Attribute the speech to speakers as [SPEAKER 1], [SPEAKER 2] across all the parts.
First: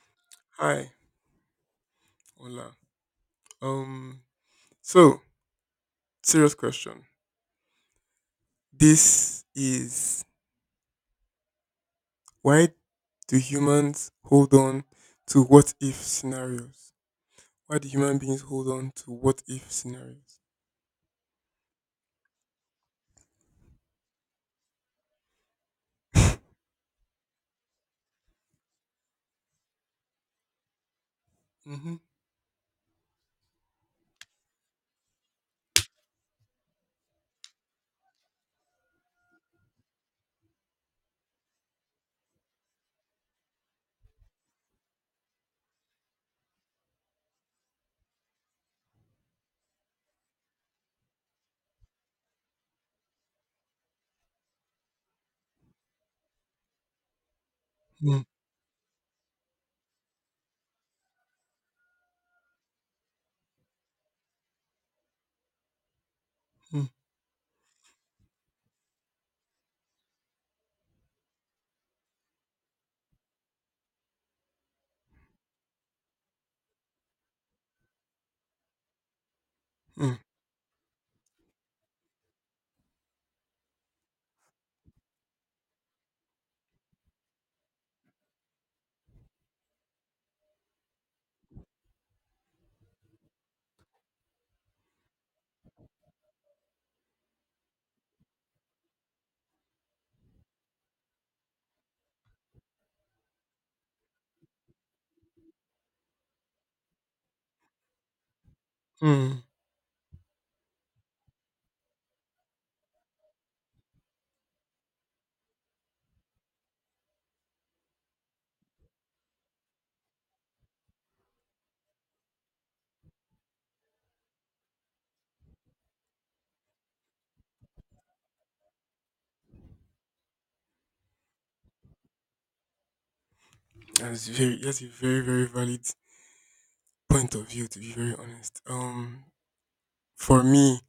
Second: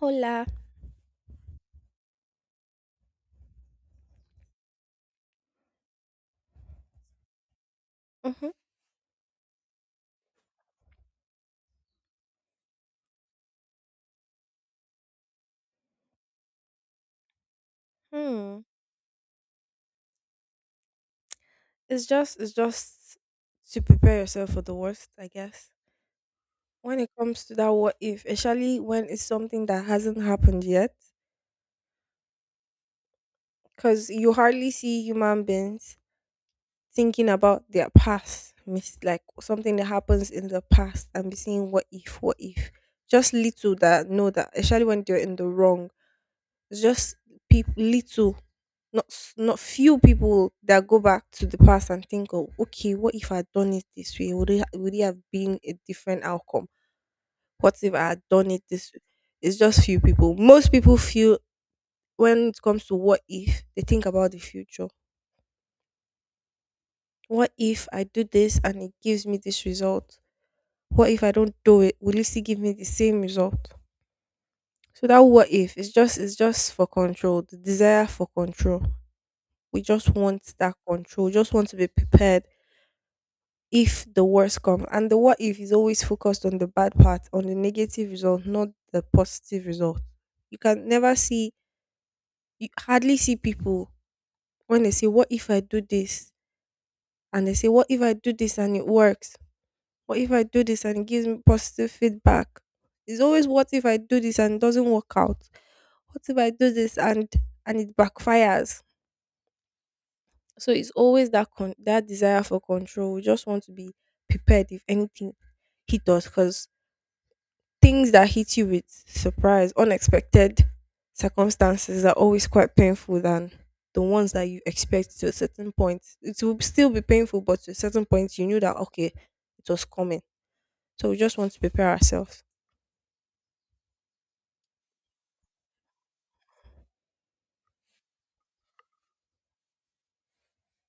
[SPEAKER 1] Hola.
[SPEAKER 2] Hi, hola. Um, so serious question.
[SPEAKER 1] hmm
[SPEAKER 2] This is, why do humans hold on to what if scenarios? Why do human beings
[SPEAKER 1] Hmm.
[SPEAKER 2] hold on to what if scenarios?
[SPEAKER 1] It's just to prepare yourself for the worst, I guess. When it comes to that what if, especially when it's something that hasn't happened yet,
[SPEAKER 2] Mm-hmm.
[SPEAKER 1] because you hardly see human beings thinking about their past, miss like something that happens in the past and be saying what if, what if. Just little that know that, especially when they're in the wrong. It's just people little not few people that go back to the past and think, oh okay, what if I had done it this way, would it have been a different outcome? What if I
[SPEAKER 2] mm
[SPEAKER 1] had done it this way? It's just few people. Most people feel, when it comes to what if, they think about the future.
[SPEAKER 2] mm
[SPEAKER 1] What if I do this and it gives me this result? What if I don't do it, will it still give me the same result? So that what if, it's just for control, the desire for control. We just
[SPEAKER 2] mm
[SPEAKER 1] want that control, just want to be prepared if the worst comes. And the what if is always focused on the bad part, on the negative result, not the positive result. You can never see, you hardly see people when they say, "What if I do this?" And they say, "What if I do this and it works? What if I do this and it gives me positive feedback?" It's always, "What if I do this and it doesn't work out? What if I do this and it backfires?"
[SPEAKER 2] mm.
[SPEAKER 1] So it's always that that desire for control. We just want to be prepared if anything hit us, because things that hit you with surprise, unexpected circumstances, are always quite painful than the ones that you expect to a certain point. It will still be painful, but to a certain point, you knew that okay, it was coming. So we just want to prepare ourselves.
[SPEAKER 2] That's very, that's a very valid point of view. To be very honest, for me,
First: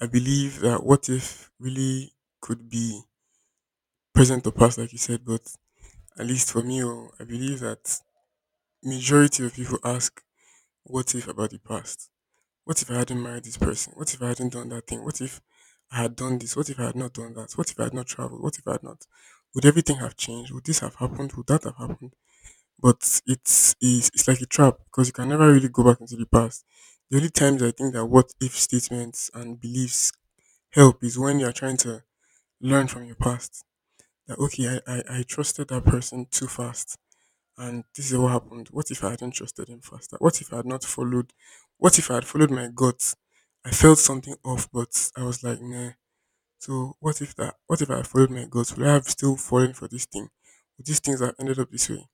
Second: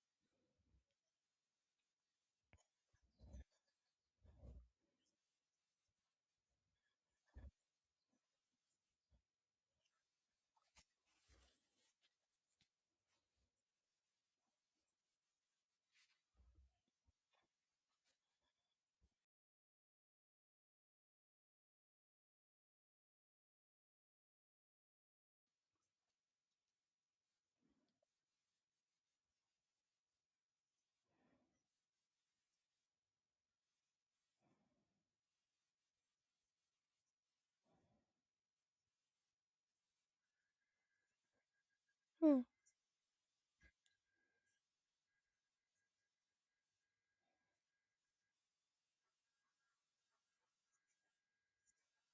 [SPEAKER 2] I believe that what if really could be present or past, like you said, but at least for me, I believe that majority of people ask what if about the past? What if I hadn't married this person? What if I hadn't done that thing? What if I had done this? What if I had not done that? What if I had not traveled? What if I had not? Would everything have changed? Would this have happened? Would that have happened? But it's like a trap because you can never really go back into the past. The only times I think that what if statements and beliefs help is when you are trying to learn from your past. That okay, I trusted that person too fast and this is what happened. What if I hadn't trusted him faster? What if I had not followed? What if I had
[SPEAKER 1] Hmm.
[SPEAKER 2] followed my gut? I felt something off, but I was like, nah. So what if that? What if I had followed my gut? Would I have still fallen for this thing? Would these things have ended up this way?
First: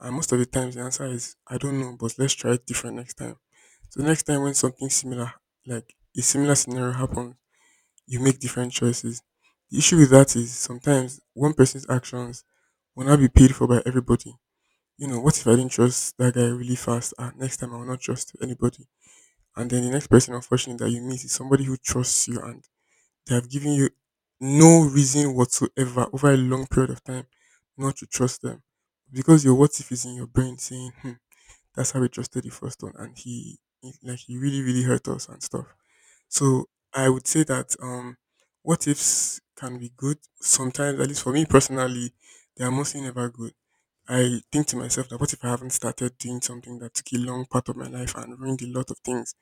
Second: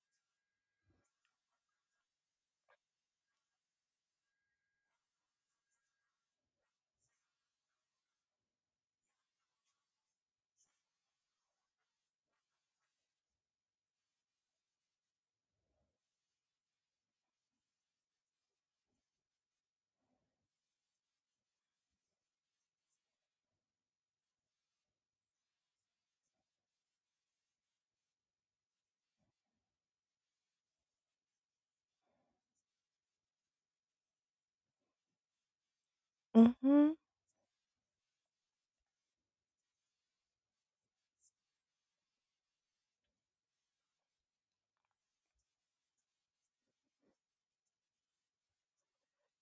[SPEAKER 2] And most of the times, the answer is I don't know, but let's try it different next time. So next time when something similar, like a similar scenario happens, you make different choices. The issue with that is sometimes one person's actions will not be paid for by everybody. You know, what if I didn't trust that guy really fast? Ah, next time I will not trust anybody. And then the next person, unfortunately, that you meet is somebody who trusts you and they have given you no reason whatsoever over a long period of time not to trust them. Because your what if is in your brain saying, hmm, that's how we trusted the first one and like, he really, really hurt us and stuff. So
[SPEAKER 1] Mm-hmm.
[SPEAKER 2] I would say that, what ifs can be good sometimes, at least for me personally, they are mostly never good. I think to myself that what if I haven't started doing something that took a long part of my life and ruined a lot of things?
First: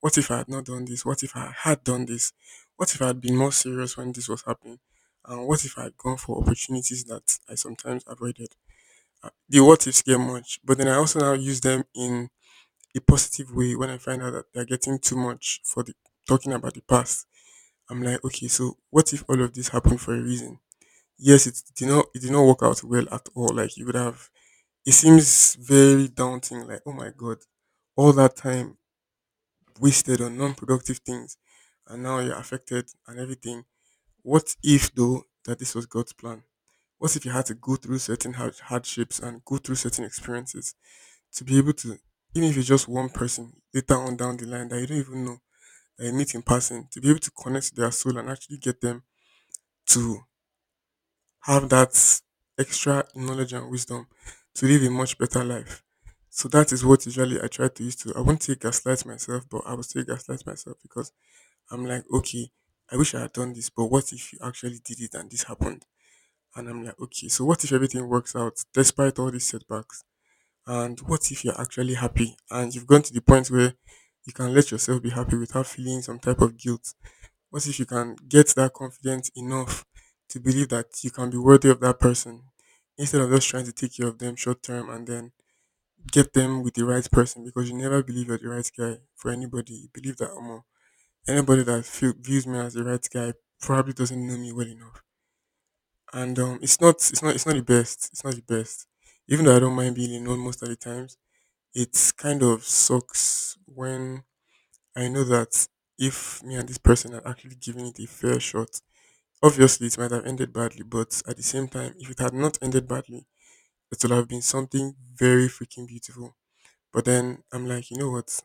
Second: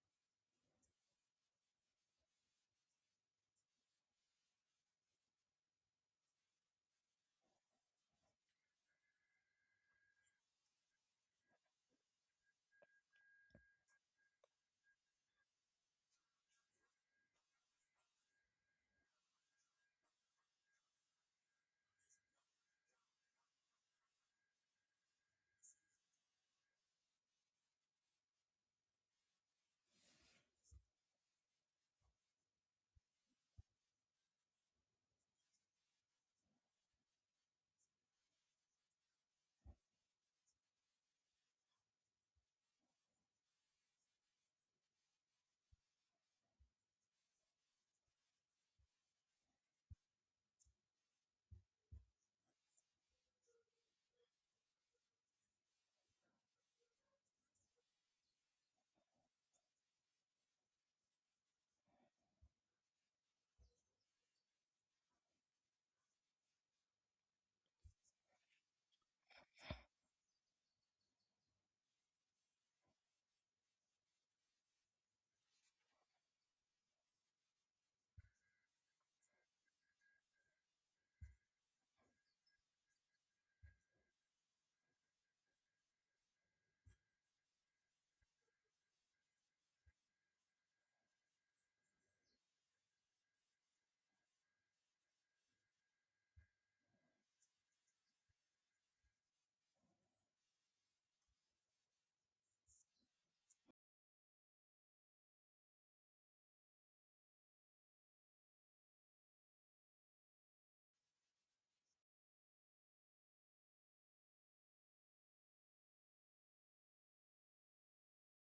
[SPEAKER 2] What if I had not done this? What if I had done this? What if I had been more serious when this was happening? And what if I had gone for opportunities that I sometimes avoided? The what ifs get much, but then I also now use them in a positive way when I find out that they're getting too much for the talking about the past. I'm like, okay, so what if all of this happened for a reason? Yes, it did not work out well at all. Like you would have, it seems very daunting. Like, oh my God, all that time wasted on non productive things, and now you're affected and everything. What if, though, that this was God's plan? What if you had to go through hardships and go through certain experiences to be able to, even if it's just one person later on down the line that you don't even know, that you meet in person, to be able to connect to their soul and actually get them to have that extra knowledge and wisdom to live a much better life. So that is what usually I try to use to. I won't say gaslight myself, but I will still gaslight myself because I'm like, okay, I wish I had done this, but what if you actually did it and this happened? And I'm like, okay, so what if everything works out despite all these setbacks? And what if you're actually happy and you've gone to the point where you can let yourself be happy without feeling some type of guilt? What if you can get that confidence enough to believe that you can be worthy of that person instead of just trying to take care of them short term and then get them with the right person because you never believe you're the right guy for anybody. You believe that anybody that feel, views me as the right guy probably doesn't know me well enough. And um, it's not the best. It's not the best. Even though I don't mind being alone most of the times, it kind of sucks when I know that if me and this person are actually giving it a fair shot, obviously, it might have ended badly, but at the same time, if it had not ended badly, it would have been something very freaking beautiful. But then I'm like, you know what?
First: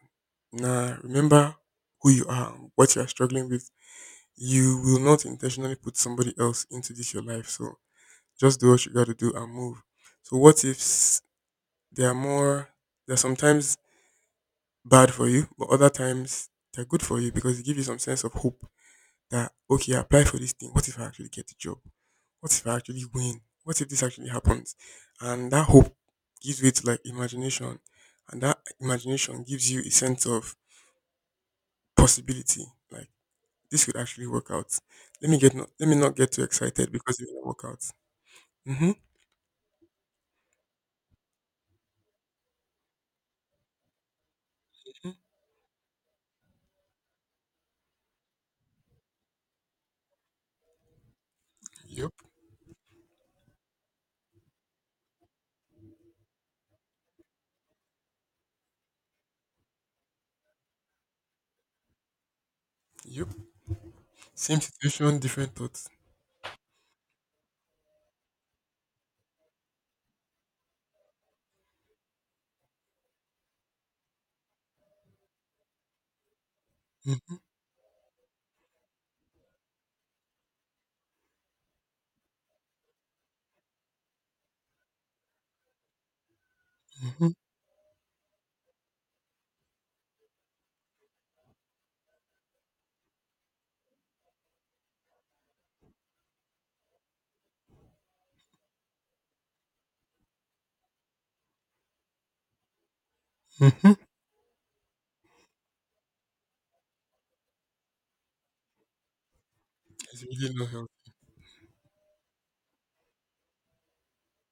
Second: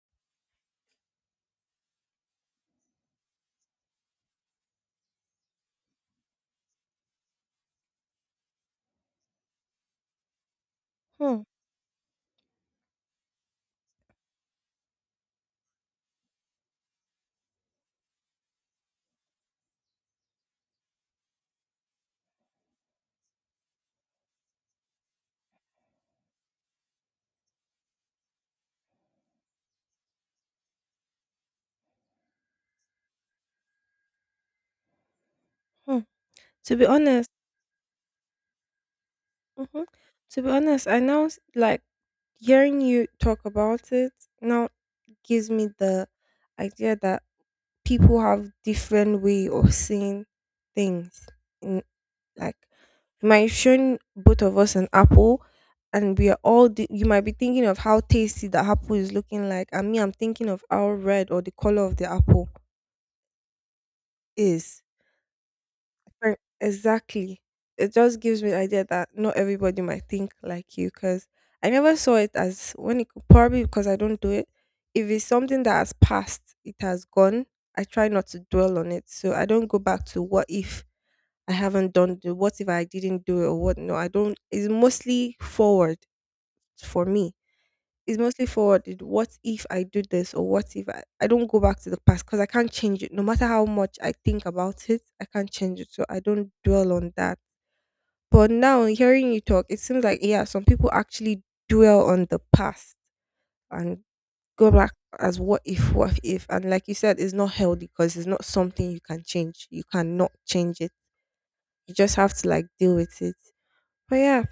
[SPEAKER 2] Nah, remember who you are, what you are struggling with. You will not intentionally put somebody else into this your life. So just do what you got to do and move. So what if s-
[SPEAKER 1] Hmm.
[SPEAKER 2] They are more? They're sometimes bad for you, but other times they're good for you because they give you some sense of hope. That okay, I applied for this thing. What if I actually get the job? What if I actually win? What if this actually happens? And that hope gives way to like imagination, and that imagination gives you a sense of possibility. Like this could actually work out. Let me
[SPEAKER 1] Hmm,
[SPEAKER 2] not get too
[SPEAKER 1] to be
[SPEAKER 2] excited because it
[SPEAKER 1] honest.
[SPEAKER 2] may not work out. Mm-hmm.
[SPEAKER 1] Mhm, to be honest, I now s like, hearing you talk about it now gives me the idea that people have different way of seeing things in,
[SPEAKER 2] Yep.
[SPEAKER 1] like, you might have shown both of us an apple, and we are all di you might be thinking of how tasty the apple is looking like, and me, I'm thinking of how red or the color of the apple
[SPEAKER 2] Yep. Same
[SPEAKER 1] is.
[SPEAKER 2] situation, different thoughts.
[SPEAKER 1] Right, exactly. It just gives me the idea that not everybody might think like you, because I never saw it as, when it, probably because I don't do it. If it's something that has passed, it has
[SPEAKER 2] Mm-hmm.
[SPEAKER 1] gone. I try not to dwell on it. So I don't go back to what if I haven't done, the what if I didn't do it or what, no. I don't, it's mostly forward for
[SPEAKER 2] Mm-hmm.
[SPEAKER 1] me. It's mostly forwarded. What if I do this, or what if I, I don't go back to the past because I can't change it. No matter how much I think about it, I can't change it. So I don't dwell on that. But now hearing you talk, it seems like yeah, some people actually dwell on the past
[SPEAKER 2] Mm-hmm.
[SPEAKER 1] and go back as what if, what if. And like you said, it's not healthy because it's not something you can change. You
[SPEAKER 2] It's
[SPEAKER 1] cannot
[SPEAKER 2] really not
[SPEAKER 1] change
[SPEAKER 2] help.
[SPEAKER 1] it. You just have to like deal with it. But yeah,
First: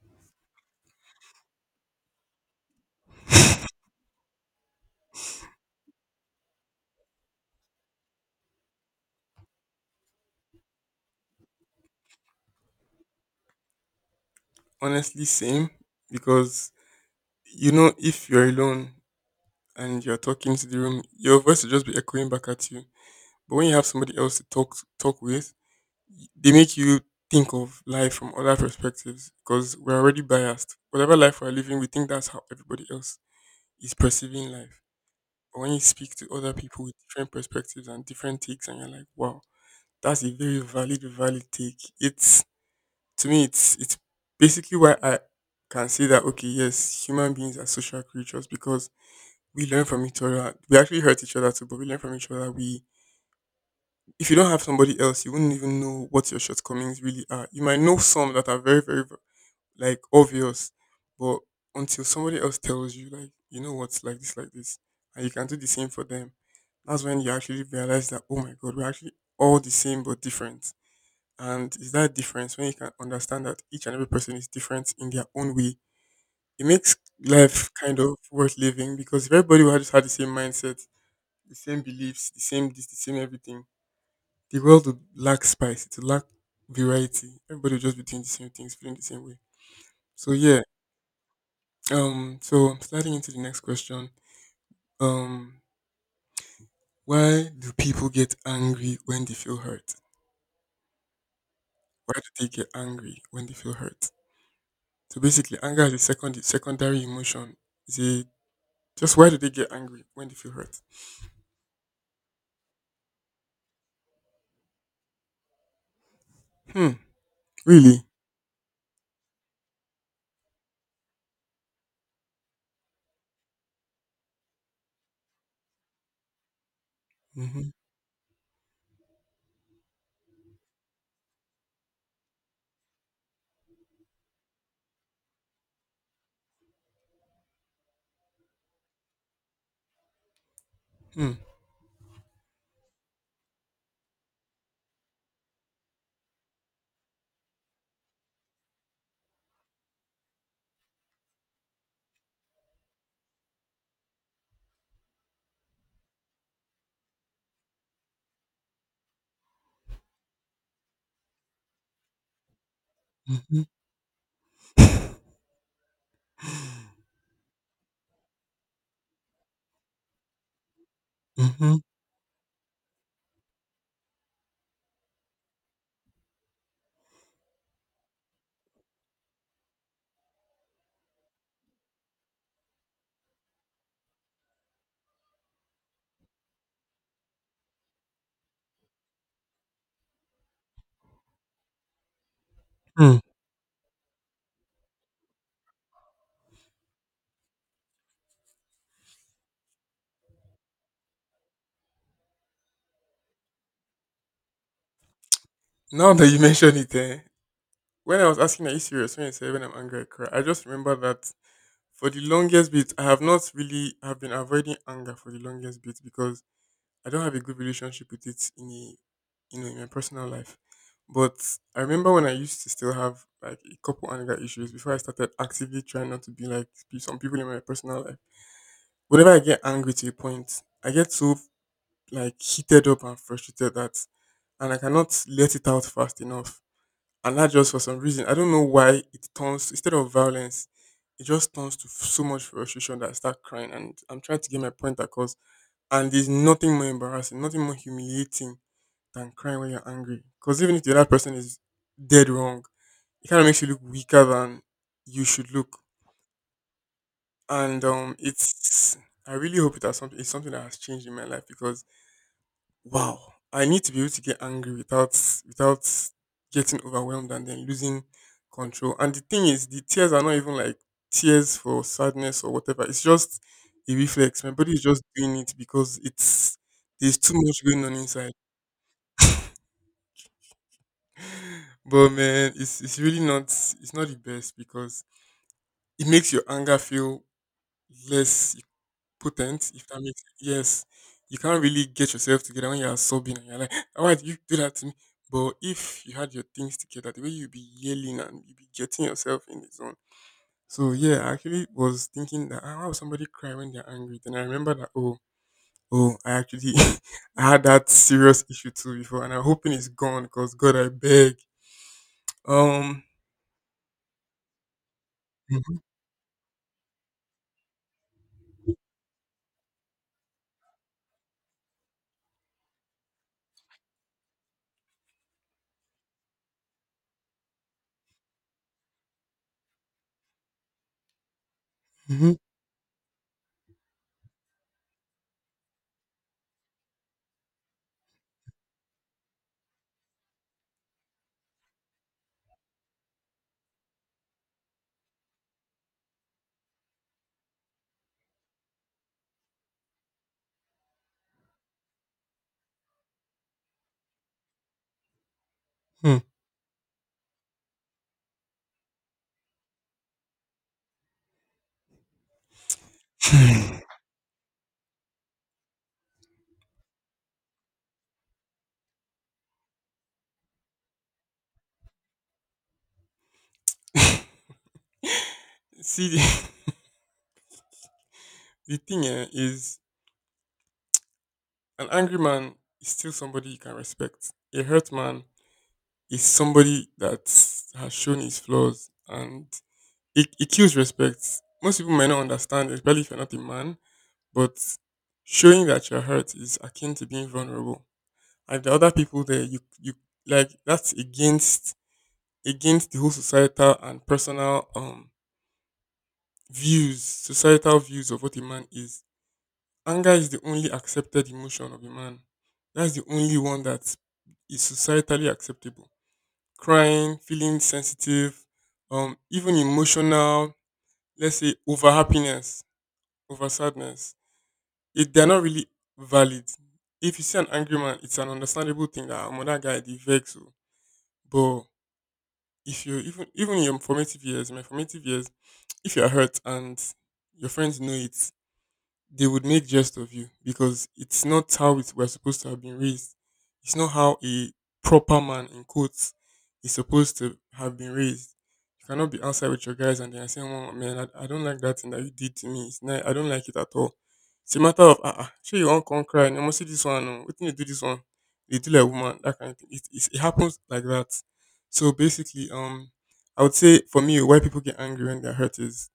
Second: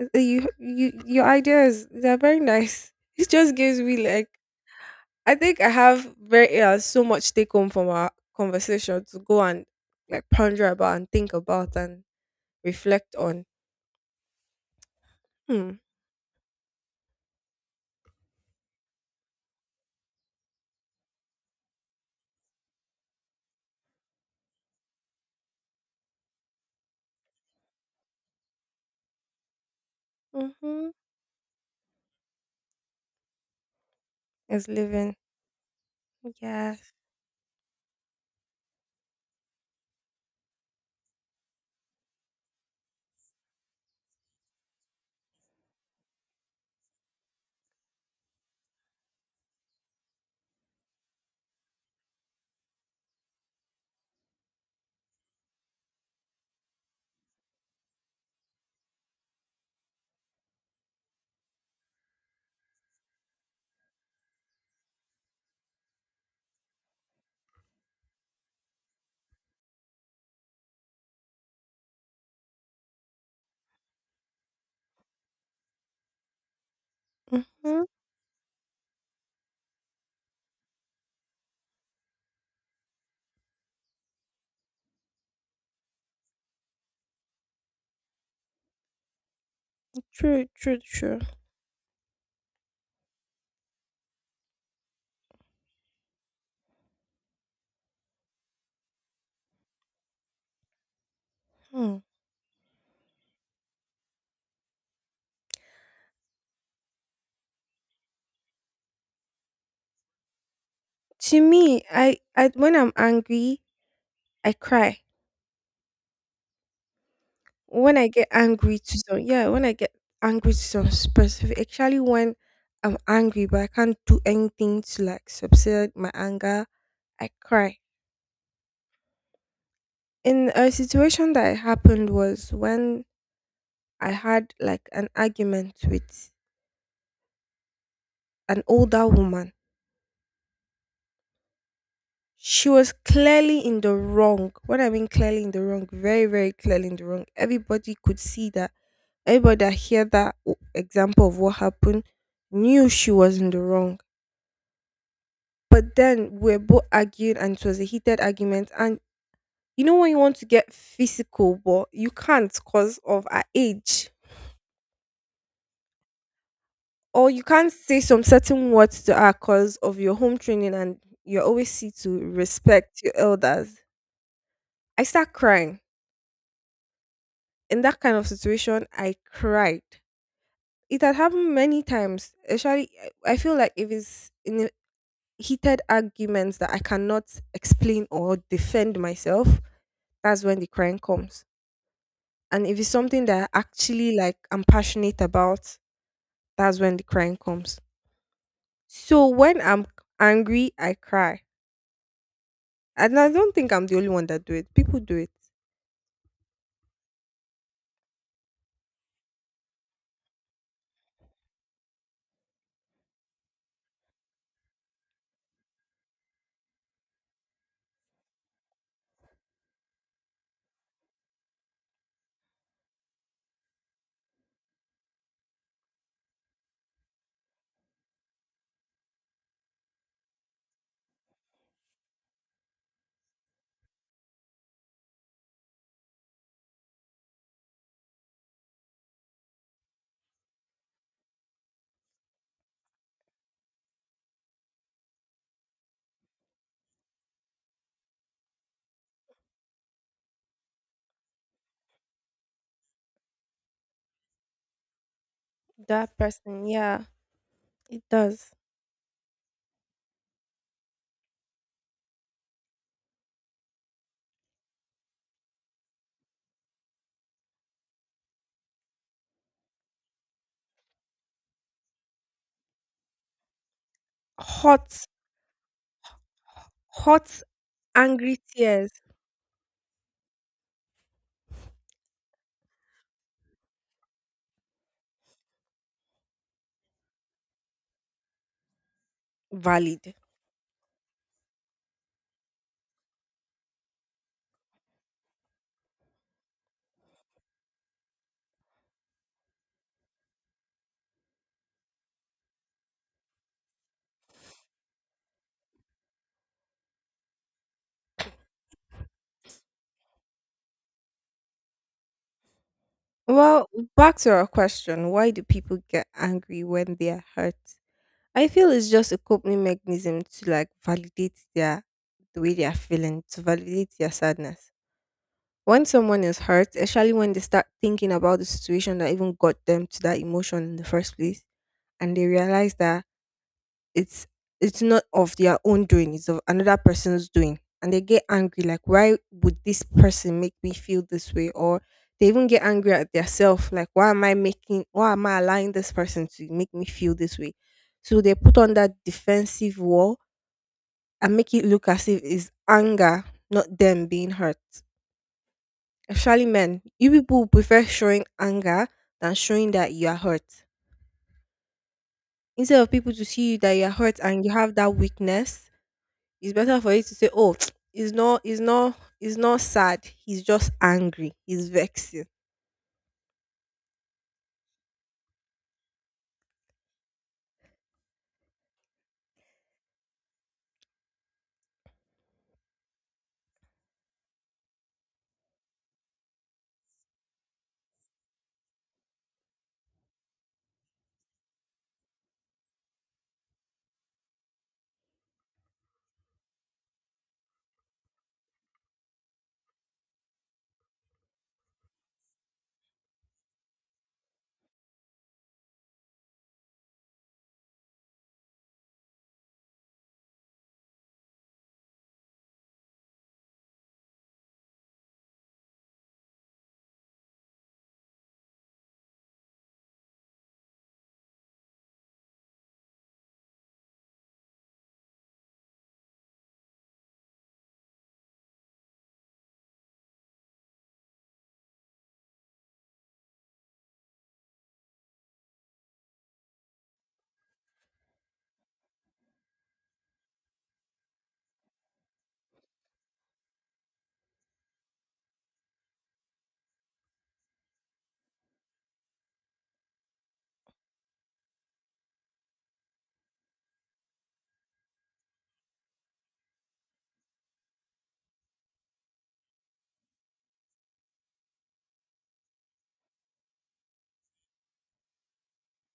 [SPEAKER 1] you, your ideas, they're very nice. It just gives me like, I think I have very so much take home from our conversation to go and like ponder about and think about and reflect on.
[SPEAKER 2] Honestly, same,
[SPEAKER 1] Hmm.
[SPEAKER 2] because you know if you're alone and you're talking to the room, your voice will just be echoing back at you. But when you have somebody else to talk with, they make you think of life from other perspectives because we're already biased.
[SPEAKER 1] Mm-hmm.
[SPEAKER 2] Whatever life we're living, we think that's how everybody else is perceiving
[SPEAKER 1] Is
[SPEAKER 2] life.
[SPEAKER 1] living.
[SPEAKER 2] But when you speak to other
[SPEAKER 1] Yes.
[SPEAKER 2] people with different perspectives and different takes, and you're like, wow, that's a very valid, valid take. It's to me, it's basically why I can say that okay, yes, human beings are social creatures because we learn from each other. We actually hurt each other too, but we learn from each other. We, if you don't have somebody else, you wouldn't even know what your shortcomings really are. You might know some that are like obvious, but until somebody else tells you, like, you know what's like this, and you can do the same for them, that's when you actually realize that, oh my God, we're actually all the same but different. And is that difference when you can understand that each and every person is different in their own way? It makes life
[SPEAKER 1] Mm-hmm.
[SPEAKER 2] kind of worth living because if everybody had just had the same mindset, the same beliefs, the same this, the same everything, the world would lack spice, it would lack variety. Everybody would just be doing the same things, feeling the same way. So
[SPEAKER 1] True.
[SPEAKER 2] yeah,
[SPEAKER 1] True. True.
[SPEAKER 2] so sliding into the next question, um, why do people get angry when they feel hurt?
[SPEAKER 1] Hmm.
[SPEAKER 2] Why do they get angry when they feel hurt? So basically, anger is a secondary emotion. Is a just why do they get angry when they feel hurt?
[SPEAKER 1] To me, I when I'm angry, I cry.
[SPEAKER 2] Hmm.
[SPEAKER 1] When
[SPEAKER 2] Really?
[SPEAKER 1] I get angry to some, yeah, when I get angry to some specific, actually when I'm angry but I can't do anything to like subside my anger, I
[SPEAKER 2] Hmm.
[SPEAKER 1] cry. In a situation that happened was when I had like an argument with an older woman.
[SPEAKER 2] Hmm.
[SPEAKER 1] She was clearly in the wrong. What I mean, clearly in the wrong, very, very clearly in the wrong. Everybody could see that. Everybody that heard that example of what happened knew she was in the wrong. But then we are both arguing and it was a heated argument. And you know when you want to get physical, but you can't because of our
[SPEAKER 2] Hmm.
[SPEAKER 1] age, or you can't say some certain words to her because of your home training and you're always
[SPEAKER 2] Hmm.
[SPEAKER 1] see to respect your elders. I start crying. In that kind of situation, I cried. It had happened many times. Actually, I feel like if it's in a heated arguments that I cannot explain or defend myself, that's when the crying comes. And if it's
[SPEAKER 2] Hmm.
[SPEAKER 1] something that I actually like I'm passionate about, that's when the crying comes. So when I'm angry, I cry. And I don't think I'm the only one that do it. People do it.
[SPEAKER 2] Now that you mention it, eh? When I was asking, are you serious? When you said when I'm angry, I cry. I just remember that for the longest bit, I have not really I have been avoiding anger for the longest bit because I don't have a good relationship with it in a, you know, in my personal life. But I remember when I used to still have like a couple anger issues before I started actively trying not to be like some people in my personal life. Whenever I get angry to a point, I get so like heated up and frustrated that, and I cannot let it out fast enough, and that just for some reason, I don't know why, it turns, instead of violence, it just turns to so much frustration that I start crying. And I'm trying to get my point across. And there's nothing more embarrassing, nothing more humiliating than crying when you're angry. Because even if the other person is dead wrong, it kind of makes you look weaker than you should look.
[SPEAKER 1] That person, yeah,
[SPEAKER 2] And
[SPEAKER 1] it does.
[SPEAKER 2] it's I really hope it has something. It's something that has changed in my life because wow, I need to be able to get angry without, without getting overwhelmed and then losing control. And the thing is, the tears are not even like tears for sadness or whatever. It's just a reflex. My body is just
[SPEAKER 1] Hot,
[SPEAKER 2] doing it because it's there's too
[SPEAKER 1] hot,
[SPEAKER 2] much going on inside.
[SPEAKER 1] angry tears.
[SPEAKER 2] But man, it's really not the best because it makes your anger feel less, potent, if that
[SPEAKER 1] Valid.
[SPEAKER 2] makes. Yes, you can't really get yourself together when you're sobbing and you're like, "Ah, why did you do that to me?" But if you had your things together, the way you'd be yelling and you'd be getting yourself in the zone. So yeah, I actually was thinking that, "Ah, why would somebody cry when they're angry?" Then I remember that oh I actually I had that serious issue too before and I'm hoping it's gone because God, I beg. Um
[SPEAKER 1] Well, back to our question, why do people get angry when they are hurt? I feel it's just a coping mechanism to like validate the way they are feeling, to validate their sadness. When someone is hurt, especially when they start thinking about the situation that even got them to that emotion in the first place, and
[SPEAKER 2] mhm,
[SPEAKER 1] they
[SPEAKER 2] mhm.
[SPEAKER 1] realize that it's it's not of their own doing, it's of another person's doing, and they get angry like, why would this person make me feel this way? Or they even get angry at themselves like, why am I allowing this person to make me feel this way? So they put on that defensive wall and make it look as if it's anger, not them being hurt.
[SPEAKER 2] Hmm.
[SPEAKER 1] Especially men, you people prefer showing anger than showing that you are hurt, instead of people to see you that you are hurt and you have that weakness. It's better for you to say, "Oh, he's not, he's not, he's not sad. He's just angry. He's vexing."
[SPEAKER 2] See the thing, eh, is an angry man is still somebody you can respect. A hurt man is somebody that has shown his flaws and it kills respect. Most people may not understand, especially if you're not a man, but showing that you're hurt is akin to being vulnerable. And the other people there, you like that's against against the whole societal and personal views, societal views of what a man is. Anger is the only accepted emotion of a man. That's the only one that is societally acceptable. Crying, feeling sensitive, even emotional, let's say over happiness, over sadness, they're not really valid. If you see an angry man, it's an understandable thing that I'm that guy, the vex, oh." But if you even even in your formative years, my formative years, if you're hurt and your friends know it, they would make jest of you because it's not how we're supposed to have been raised. It's not how a proper man in quotes is supposed to have been raised. You cannot be outside with your guys and they are saying, "Oh man, I don't like that thing that you did to me. It's not, I don't like it at all." It's a matter of ah, uh-uh, sure you won't come cry. You must see this one. No. What can you do this one? They do like woman that kind of thing. It happens like that. So basically, I would say for me, why people get angry when they're hurt is,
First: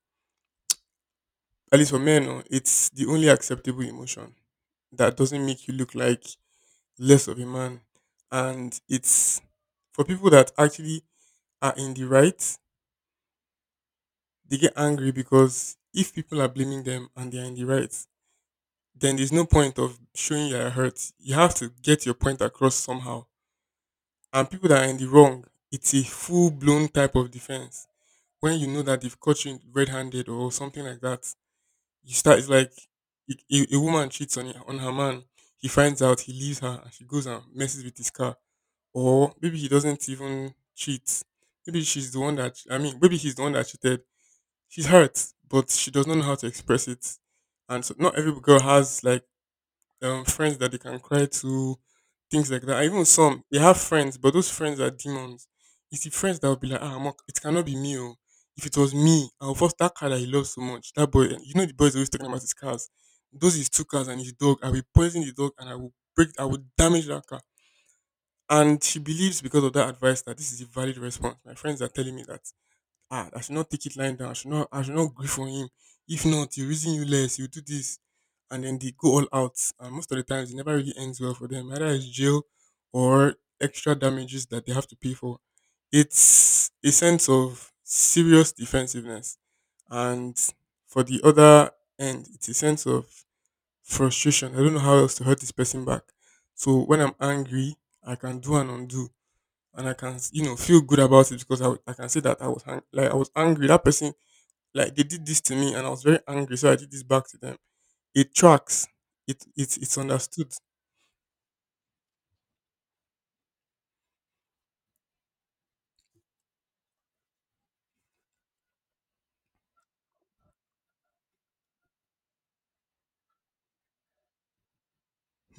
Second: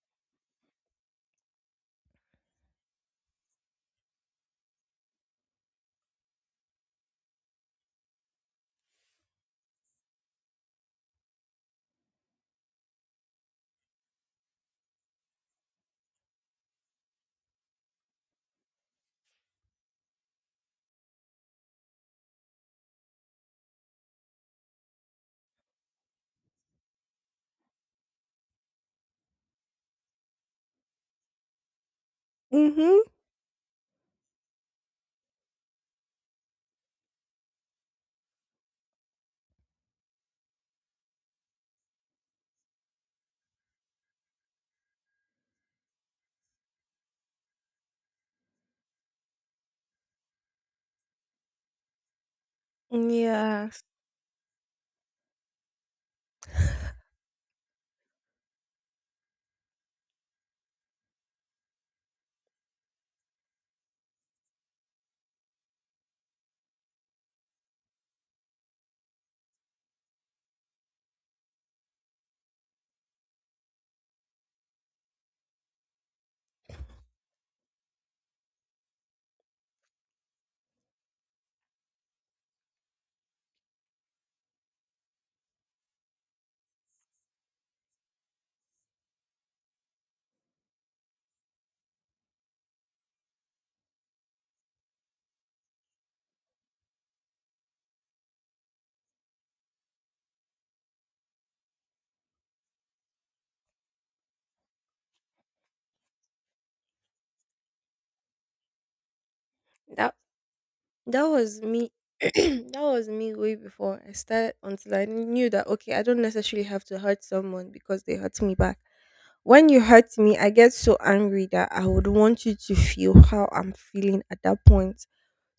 [SPEAKER 2] at least for men, oh, it's the only acceptable emotion that doesn't make you look like less of a man. And it's for people that actually are in the right, they get angry because if people are blaming them and they are in the right, then there's no point of showing you're hurt. You have to get your point across somehow. And people that are in the wrong, it's a full blown type of defense. When you know that they've caught you red handed or something like that, you start it's like
[SPEAKER 1] Mm-hmm.
[SPEAKER 2] a woman cheats on her man. He finds out, he leaves her, and she goes and messes with his car. Or maybe he doesn't even cheat. Maybe she's the one that I mean, maybe he's the one that cheated. She's hurt, but she does not know how to express it. And so not every girl has like friends that they can cry to, things like that. And even some, they
[SPEAKER 1] Yeah,
[SPEAKER 2] have friends, but those friends are demons. It's the friends that will be like, ah, Mark, it cannot be me. Oh. If it was me, I'll force that car that he loves so much. That boy, you know, the boy is always talking about his cars. Those his two cars and his dog. I will poison the dog and I will break, I will damage that car. And she believes because of that advice that this is a valid response. My friends are telling me that ah, I should not take it lying down. I should not grieve for him. If not, he'll reason you less. He'll do this. And then they go all out. And most of the times, it never really ends well for them. Either it's jail or extra damages that they have to pay for. It's a sense of serious defensiveness. And for the other end, it's a sense of frustration. I don't know how else to hurt this person back. So when I'm angry, I can do and undo and I can you know feel good about it because I can say that like I was angry. That person like they did this to me and I was very angry, so I did this back to them. It tracks. It's it's
[SPEAKER 1] that.
[SPEAKER 2] understood.
[SPEAKER 1] That was me. That was me way before I started, until I knew that okay, I don't necessarily have to hurt someone because they hurt me back. When you hurt me, I get so angry that I would want you to feel how I'm feeling at that point.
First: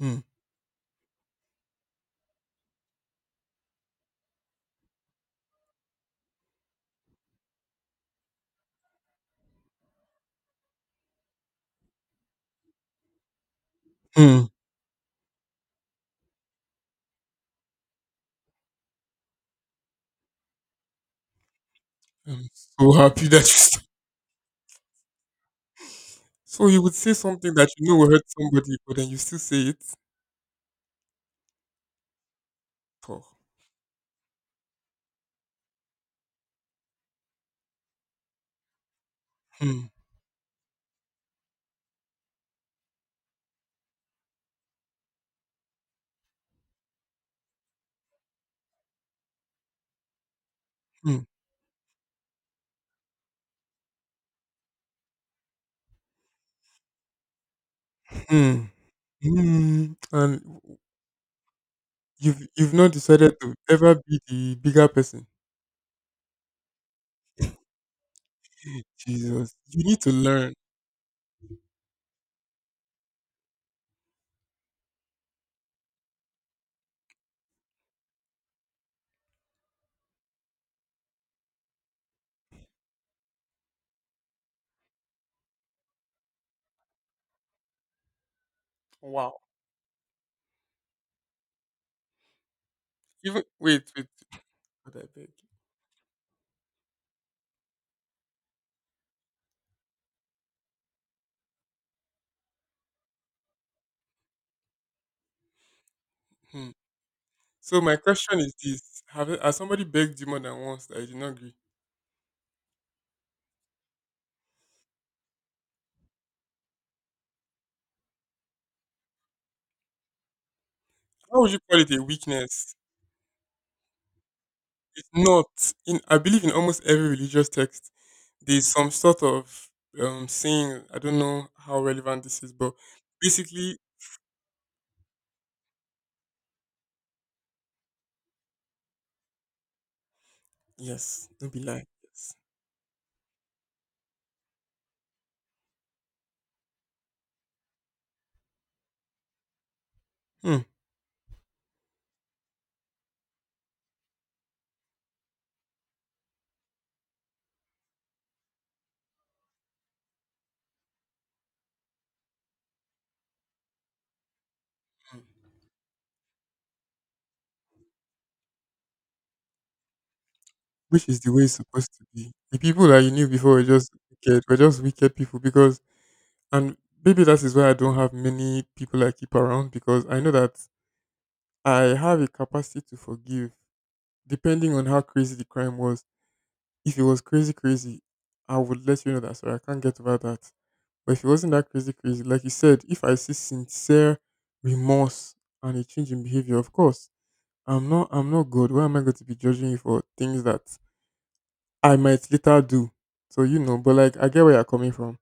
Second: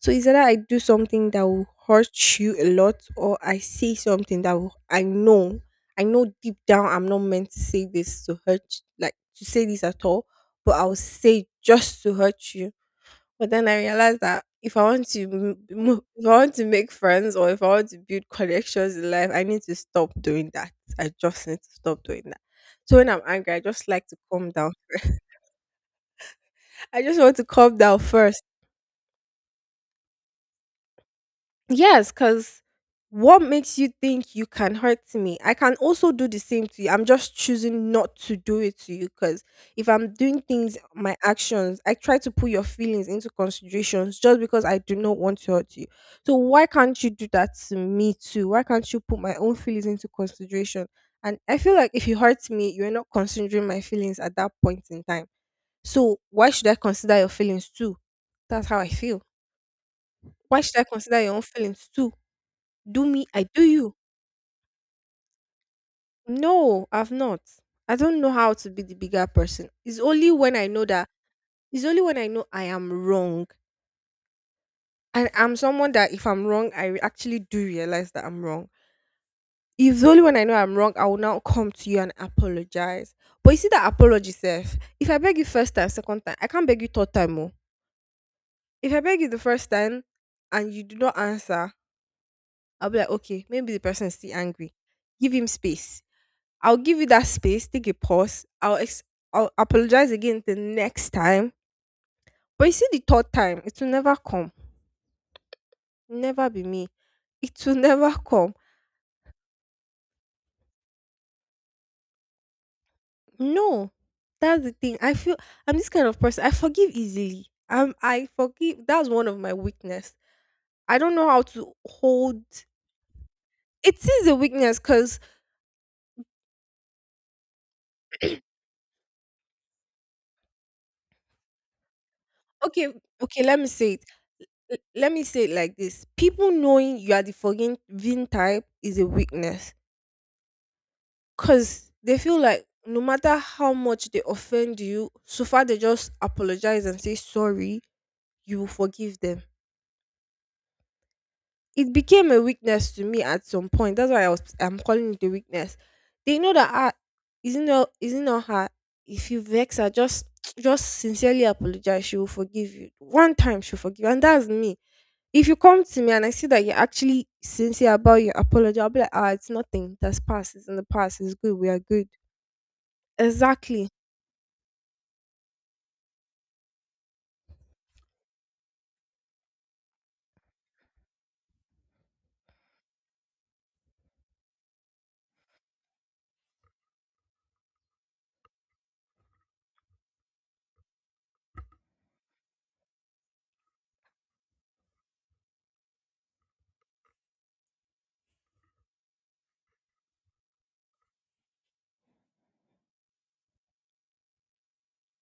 [SPEAKER 1] So it's either I do something that will hurt you a lot, or I say something that will, I know deep down I'm not meant to say this to hurt, like to say this at all, but I'll say just to hurt you. But then I realized that
[SPEAKER 2] Hmm.
[SPEAKER 1] if I want to if I want to make friends or if I want to build connections in life, I need to stop doing that. I just need to stop doing that.
[SPEAKER 2] I'm so
[SPEAKER 1] So when I'm
[SPEAKER 2] happy that you.
[SPEAKER 1] angry, I
[SPEAKER 2] St-
[SPEAKER 1] just like to calm down.
[SPEAKER 2] so you would
[SPEAKER 1] I
[SPEAKER 2] say
[SPEAKER 1] just want to
[SPEAKER 2] something that
[SPEAKER 1] calm
[SPEAKER 2] you know
[SPEAKER 1] down
[SPEAKER 2] will hurt
[SPEAKER 1] first.
[SPEAKER 2] somebody, but then you still say it.
[SPEAKER 1] Yes, because
[SPEAKER 2] Oh.
[SPEAKER 1] what makes you think you can hurt me? I can also do the same to you. I'm just choosing not to do it to you because
[SPEAKER 2] Hmm.
[SPEAKER 1] if I'm doing things, my actions, I try to put your feelings into considerations just because I do not want to hurt you. So why can't you do that to me too? Why can't you put my own feelings into consideration?
[SPEAKER 2] Hmm.
[SPEAKER 1] And I feel like if you hurt me, you're not considering my feelings at that point in time. So why should I consider your feelings too? That's
[SPEAKER 2] Hmm.
[SPEAKER 1] how I feel.
[SPEAKER 2] Hmm. And
[SPEAKER 1] Why should I consider your own feelings too?
[SPEAKER 2] you've not
[SPEAKER 1] Do me,
[SPEAKER 2] decided
[SPEAKER 1] I
[SPEAKER 2] to
[SPEAKER 1] do you.
[SPEAKER 2] ever be the bigger person.
[SPEAKER 1] No, I've not. I don't know how to be the bigger
[SPEAKER 2] Jesus,
[SPEAKER 1] person.
[SPEAKER 2] you need to learn.
[SPEAKER 1] It's only when I know I am wrong. And I'm someone that if I'm wrong, I actually do realize that I'm wrong. It's only when I know I'm wrong, I will now come to you and apologize. But you see that apology, self. If I beg you first time, second time, I can't beg you third time. Oh. If I beg you the
[SPEAKER 2] Wow.
[SPEAKER 1] first time and you do not answer, I'll be like,
[SPEAKER 2] Even
[SPEAKER 1] okay, maybe the person is still angry.
[SPEAKER 2] I beg.
[SPEAKER 1] Give him space. I'll give you that space, take a pause. I'll apologize again the next time. But you see, the third time, it will never come. Never be
[SPEAKER 2] Hmm.
[SPEAKER 1] me. It will
[SPEAKER 2] So my
[SPEAKER 1] never
[SPEAKER 2] question
[SPEAKER 1] come.
[SPEAKER 2] is this: Have has somebody begged you more than once that you did not agree?
[SPEAKER 1] No, that's the thing. I feel I'm this kind of person. I forgive easily. I forgive. That's one of my weakness. I don't know
[SPEAKER 2] How
[SPEAKER 1] how
[SPEAKER 2] would you
[SPEAKER 1] to
[SPEAKER 2] call it a
[SPEAKER 1] hold.
[SPEAKER 2] weakness?
[SPEAKER 1] It is a weakness
[SPEAKER 2] It's
[SPEAKER 1] because
[SPEAKER 2] not. In I believe in almost every religious text, there's some sort of saying. I don't know how relevant this is, but
[SPEAKER 1] okay, okay. Let me
[SPEAKER 2] basically,
[SPEAKER 1] say it. Let me say it like this: people knowing you are the forgiving type is a weakness.
[SPEAKER 2] yes, don't be like
[SPEAKER 1] Because they
[SPEAKER 2] yes.
[SPEAKER 1] feel like no matter how much they offend you, so far they just apologize and say sorry, you will forgive them.
[SPEAKER 2] Hmm.
[SPEAKER 1] It became a weakness to me at some point. That's why I'm calling it a weakness. They know that ah, isn't not her. If you vex her, just just sincerely apologize. She will forgive you. One time she'll forgive you. And that's me. If you come to me and I see that you're actually sincere about your apology, I'll be like, ah, it's nothing. That's past. It's in the
[SPEAKER 2] Which is
[SPEAKER 1] past.
[SPEAKER 2] the
[SPEAKER 1] It's
[SPEAKER 2] way it's
[SPEAKER 1] good. We are
[SPEAKER 2] supposed to
[SPEAKER 1] good.
[SPEAKER 2] be. The people that you knew before were
[SPEAKER 1] Exactly.
[SPEAKER 2] just wicked. Were just wicked people because, and maybe that is why I don't have many people I keep around because I know that I have a capacity to forgive depending on how crazy the crime was, if it was crazy, crazy, I would let you know that. Sorry, I can't get over that. But if it wasn't that crazy, crazy, like you said, if I see sincere remorse and a change in behavior, of course, I'm not good. Why am I going to be judging you for things that I might later do? So you know, but like I get where you're coming from.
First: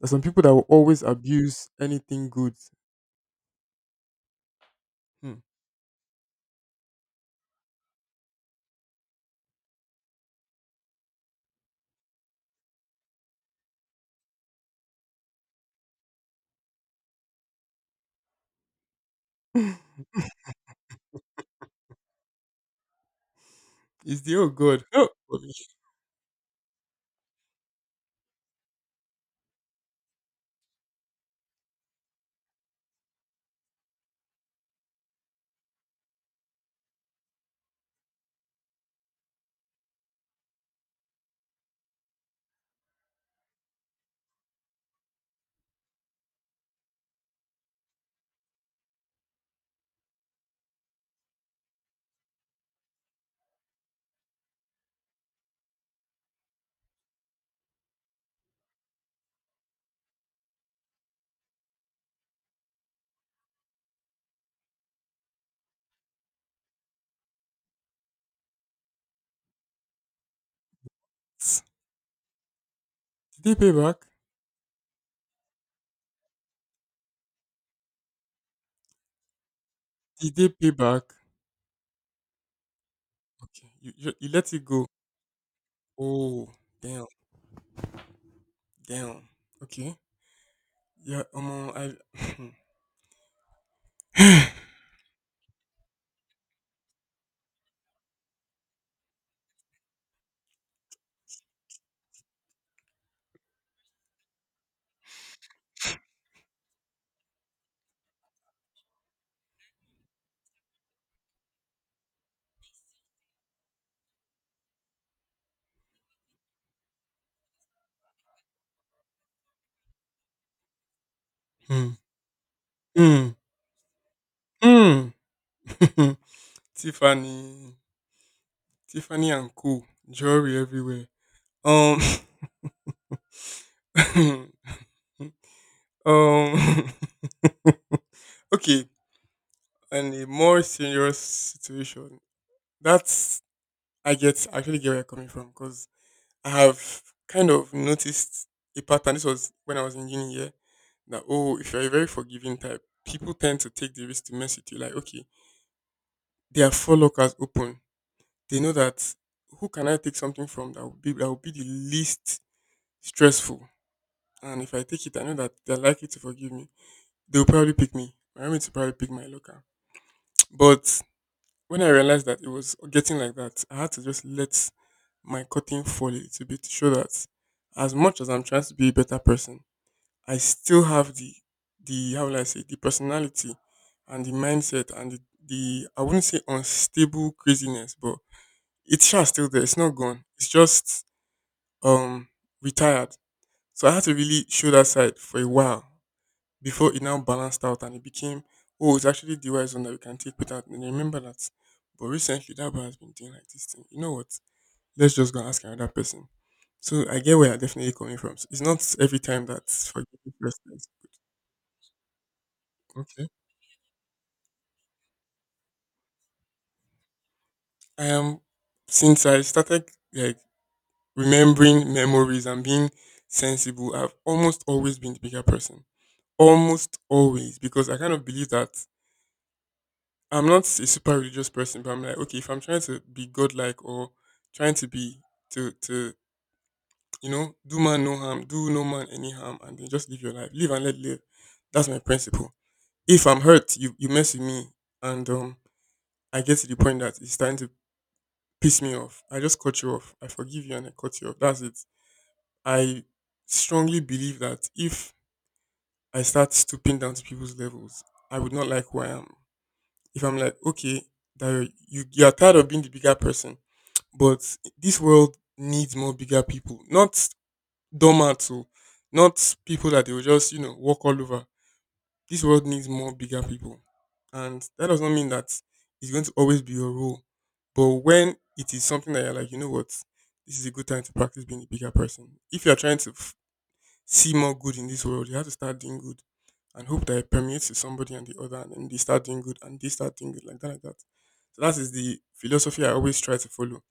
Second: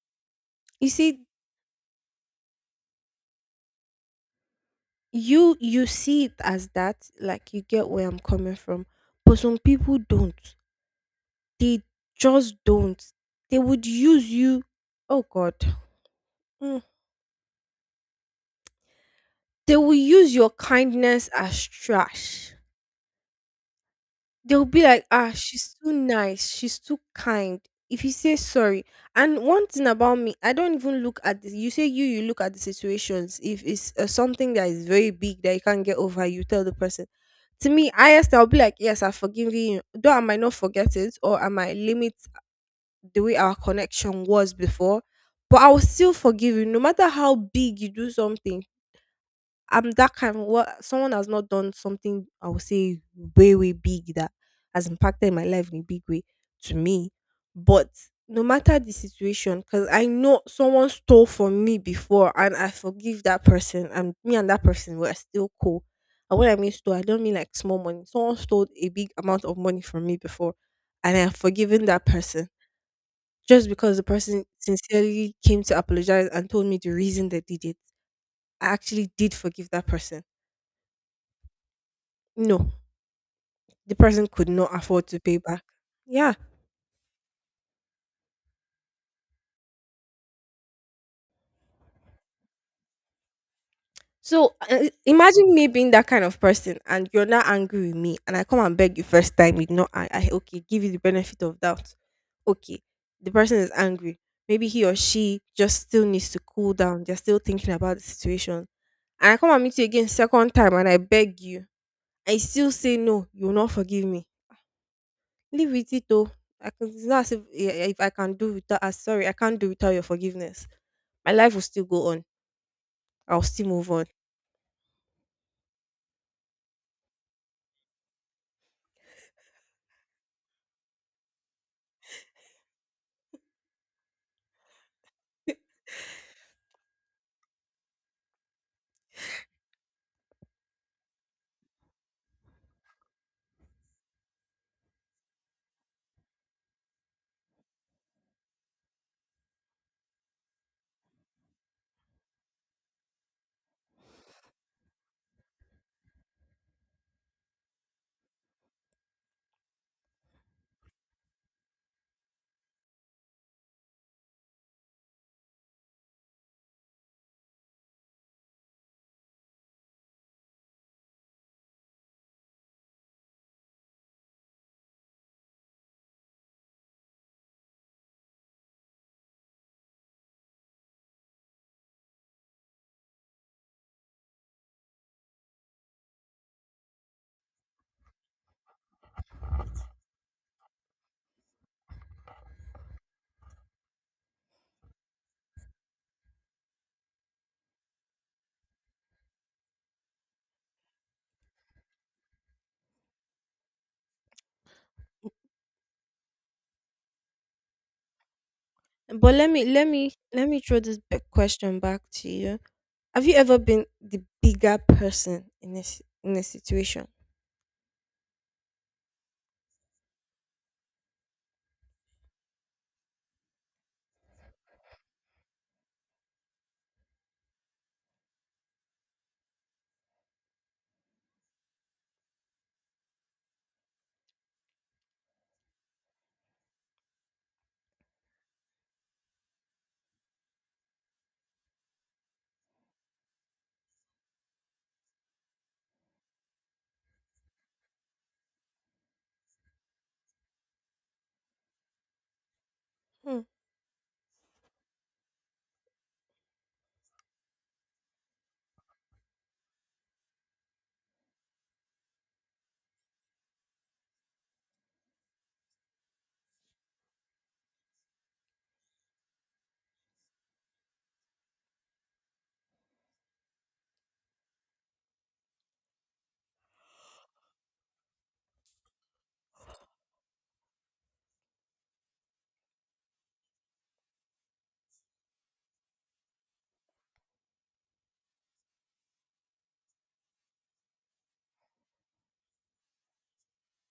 [SPEAKER 2] There's some people that will
[SPEAKER 1] You
[SPEAKER 2] always
[SPEAKER 1] see,
[SPEAKER 2] abuse anything good. Hmm.
[SPEAKER 1] you see it as that, like, you get where I'm coming from, but some people don't. They just don't. They would use you. Oh god. Mm. They will use your kindness as trash.
[SPEAKER 2] Is the oh
[SPEAKER 1] They'll be
[SPEAKER 2] god?
[SPEAKER 1] like,
[SPEAKER 2] Oh,
[SPEAKER 1] ah,
[SPEAKER 2] for me.
[SPEAKER 1] she's too nice, she's too kind. If you say sorry, and one thing about me, I don't even look at this. You say, you look at the situations. If it's something that is very big that you can't get over, you tell the person. To me, highest, I'll be like, yes, I've forgiven you. Though I might not forget it, or I might limit the way our connection was before, but I will still forgive you no matter how big you do something. I'm that kind of what someone has not done something I would say way, way big that has impacted my life in a big way to me. But no matter the situation, because I know someone stole from me before and I forgive that person, and me and that person were still cool. And when I mean stole, I don't mean like small money. Someone stole a big amount of money from me before and I have forgiven that person
[SPEAKER 2] Did
[SPEAKER 1] just
[SPEAKER 2] they pay
[SPEAKER 1] because the
[SPEAKER 2] back?
[SPEAKER 1] person sincerely came to apologize and told me the reason they did it. I actually did forgive that person.
[SPEAKER 2] Did they pay back?
[SPEAKER 1] No.
[SPEAKER 2] Okay,
[SPEAKER 1] The person
[SPEAKER 2] you
[SPEAKER 1] could
[SPEAKER 2] let it
[SPEAKER 1] not
[SPEAKER 2] go.
[SPEAKER 1] afford to pay back. Yeah.
[SPEAKER 2] Oh, damn, damn. Okay. Yeah, I
[SPEAKER 1] So imagine me being that kind of person and you're not angry with me, and I come and beg you first time, you know, I okay, give you the benefit of doubt. Okay. The person is angry. Maybe he or she just still needs to cool down. They're still thinking about the situation. And I come and meet you again second time and I beg you. I still say no, you will not forgive me. Leave with it though. I can, it's not as if, eh, eh, if I can do without, sorry, I can't do without your forgiveness, my life will still
[SPEAKER 2] hmm,
[SPEAKER 1] go on.
[SPEAKER 2] hmm,
[SPEAKER 1] I'll still move on.
[SPEAKER 2] hmm. Tiffany, Tiffany and Co. Jewelry everywhere. Um, um. Okay, and a more serious situation. That's I get. I actually get where you're coming from because I have kind of noticed a pattern. This was when I was in uni, yeah. That oh, if you're a very forgiving type, people tend to take the risk to mess with you. Like, okay, their four lockers open, they know that who can I take something from that will be the least stressful. And if I take it, I know that they're likely to forgive me. They'll probably pick me. My roommates will probably pick my locker. But when I realized that it was getting like that, I had to just let my cutting fall a little bit to show that as much as I'm trying to be a better person, I still have the how will I say the personality and the mindset and the I wouldn't say unstable craziness, but it's sha still there. It's not gone. It's just um retired. So I had to really show that side for a while before it now balanced out and it became oh it's actually the wise one that we can take without and I remember that. But recently that boy has been doing like this thing. You know what? Let's just go and ask another person. So I get where you're definitely coming from. It's not every
[SPEAKER 1] But
[SPEAKER 2] time
[SPEAKER 1] let me
[SPEAKER 2] that
[SPEAKER 1] let me
[SPEAKER 2] forgiving
[SPEAKER 1] let me throw
[SPEAKER 2] persons.
[SPEAKER 1] this back question back to you. Have
[SPEAKER 2] Okay.
[SPEAKER 1] you ever been the bigger person in this in a situation?
[SPEAKER 2] I am since I started like remembering memories and being sensible, I've almost always been the bigger person. Almost always, because I kind of believe that I'm not a super religious person, but I'm like, okay, if I'm trying to be godlike or trying to be to you know do man no harm, do no man any harm, and then just live your life, live and let live. That's my principle. If I'm hurt, you mess with me, and I get to the point that it's starting to piss me off. I just cut you off. I forgive you and I cut you off. That's it. I
[SPEAKER 1] Hmm.
[SPEAKER 2] strongly believe that if I start stooping down to people's levels, I would not like who I am. If I'm like, okay, that you are tired of being the bigger person, but this world needs more bigger people, not doormats, oh, not people that they will just you know walk all over. This world needs more bigger people, and that does not mean that it's going to always be your role. But when it is something that you're like, you know what, this is a good time to practice being a bigger person. If you're trying to see more good in this world, you have to start doing good and hope that it permeates to somebody and the other, and then they start doing good and they start doing good like that, like that. So that is the philosophy I always try to follow.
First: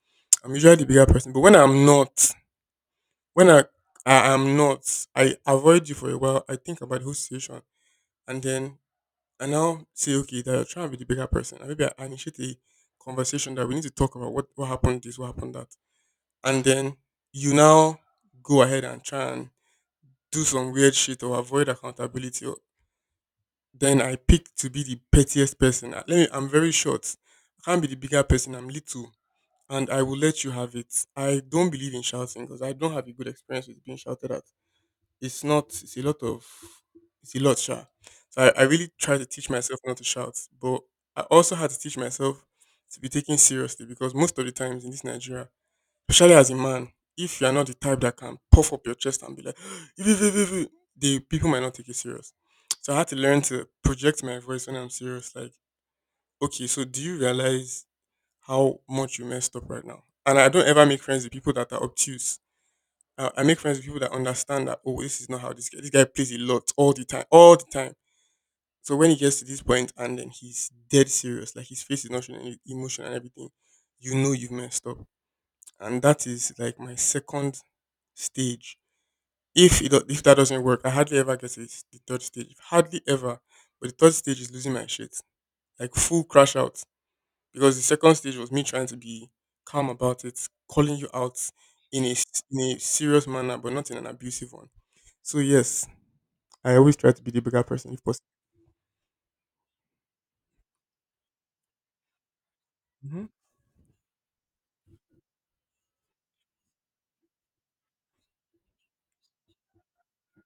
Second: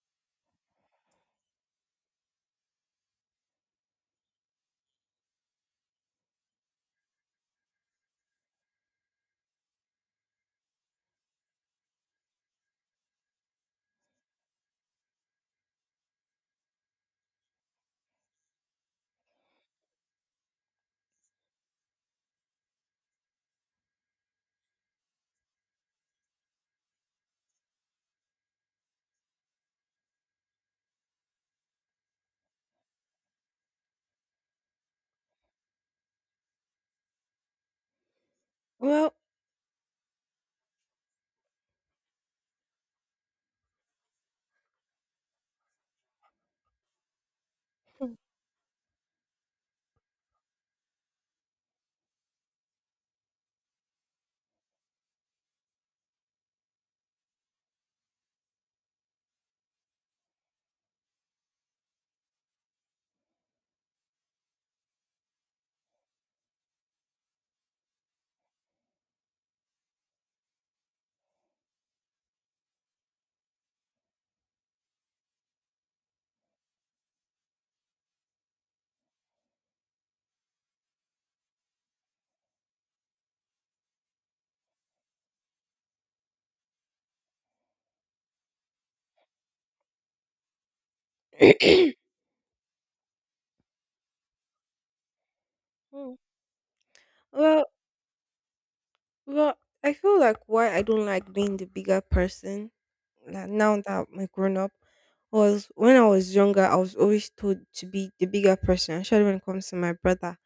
[SPEAKER 2] I'm usually the bigger person, but when I'm not, when I am not, I avoid you for a while. I think about the whole situation, and then I now say, okay, that you're trying to be the bigger person, and maybe I initiate a conversation that we need to talk about what happened this, what happened that, and then you now go ahead and try and do some weird shit or avoid accountability, or, then I pick to be the pettiest person. Let me, I'm very short. I can't be the bigger person. I'm little, and I will let you have it. I don't believe in shouting because I don't have a good experience with being shouted at. It's not. It's a lot of. It's a lot, sha. So I really
[SPEAKER 1] Well,
[SPEAKER 2] try to teach myself not to shout, but I also had to teach myself to be taken seriously because most of the times in this Nigeria, especially as a man, if you are not the type
[SPEAKER 1] hmm.
[SPEAKER 2] that can puff up your chest and be like, "Ew, ew, ew, ew, ew," the people might not take you serious. So I had to learn to project my voice when I'm serious. Like, okay, so do you realize how much you messed up right now? And I don't ever make friends with people that are obtuse. I make friends with people that understand that, oh, this is not how this guy plays a lot all the time, all the time. So when he gets to this point and then he's dead serious, like his face is not showing any emotion and everything, you know you've messed up, and that is like my second stage. If it, do- If that doesn't work, I hardly ever get to the third stage. Hardly ever. But the third stage is losing my shit, like full crash out. Because the second stage was me trying to be calm about it, calling you out in a serious manner, but not in an abusive one. So yes,
[SPEAKER 1] Hmm.
[SPEAKER 2] I always try to be the bigger
[SPEAKER 1] Well,
[SPEAKER 2] person if possible.
[SPEAKER 1] well. I feel like why I don't like being the bigger person,
[SPEAKER 2] Hmm.
[SPEAKER 1] like now that I'm a grown up, was when I was younger. I was always told to be the bigger person, especially when it comes to my brother.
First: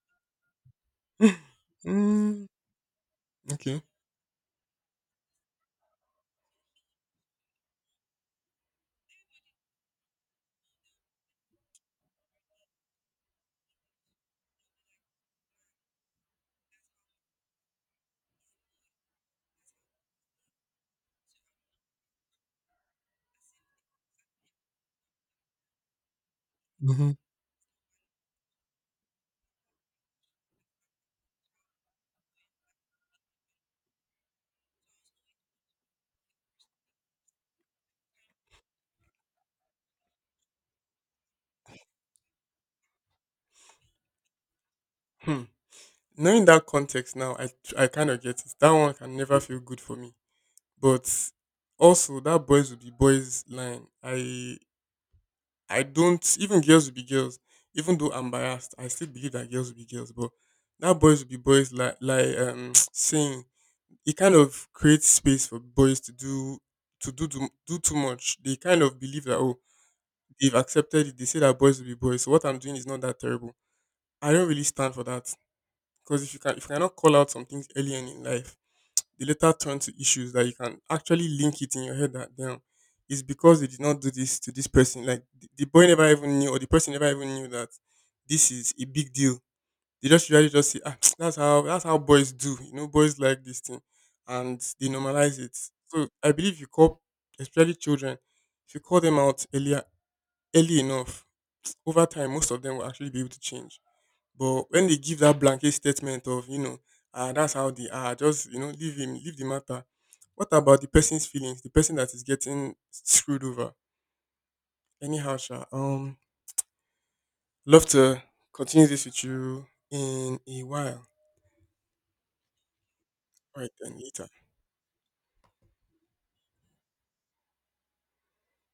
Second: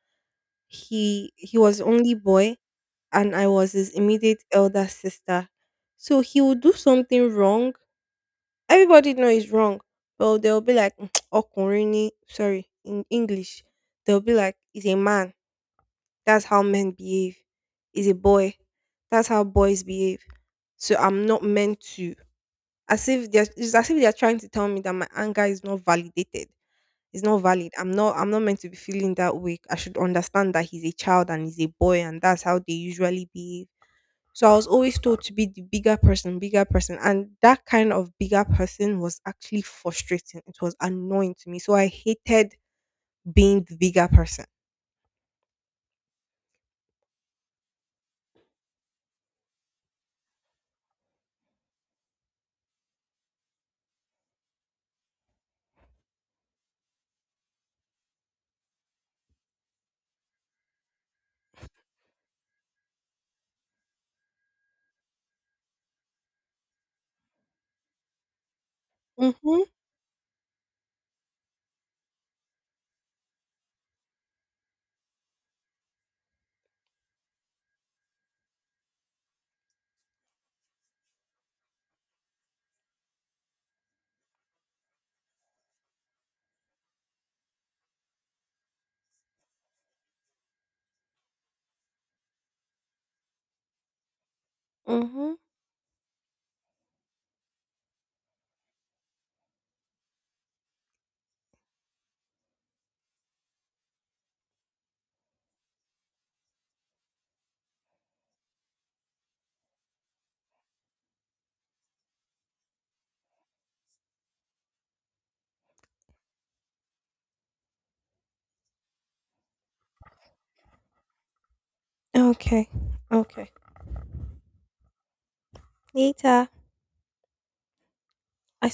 [SPEAKER 1] He he was the only
[SPEAKER 2] Mm.
[SPEAKER 1] boy, and I was
[SPEAKER 2] Okay.
[SPEAKER 1] his immediate elder sister. So he would do something wrong. Everybody know it's wrong, but they'll be like, "Mm," "Ọkùnrin ni," sorry, in English, they'll be like, "He's a man. That's how men behave. He's a boy. That's how boys behave." So I'm not meant to. As if they're, it's as if they're trying to tell me that my anger is not validated.
[SPEAKER 2] Hmm.
[SPEAKER 1] It's not valid. I'm not meant to be feeling that way. I should understand that he's a child and he's a boy and that's how they usually behave. So I was always told to be the bigger person, bigger person. And that kind of bigger person was actually frustrating. It was annoying to me. So I hated being the bigger person.
[SPEAKER 2] Hmm. Knowing that context now, I kind of get it. That one can never feel good for me. But also that boys will be boys line. I don't even, girls will be girls. Even though I'm biased, I still believe that girls will be girls. But that boys will be boys, like saying, it kind of creates space for boys to do do too much. They kind of believe that, oh,
[SPEAKER 1] Mm-hmm.
[SPEAKER 2] they've accepted it. They say that boys will be boys. So what I'm doing is not that terrible. I don't really stand for that, because if you cannot call out some things early on in life, they later turn to issues that you can actually link it in your head that, damn, it's because they did not do this to this person. Like the boy never even knew or the person never even knew that this is a big deal. They just usually just say, ah, that's how boys do. You know, boys like this thing, and they
[SPEAKER 1] Mm-hmm.
[SPEAKER 2] normalize it. So I believe you call, especially children, if you call them out earlier early enough, over time most of them will actually be able to change. But when they give that blanket statement of, you know, ah, that's how they are, just, you know, leave him, leave the matter. What about the person's feelings, the person that is getting screwed over? Anyhow, sha, love to continue this with you in a while.
[SPEAKER 1] Okay. Okay.
[SPEAKER 2] All right, then, later.
[SPEAKER 1] Later. I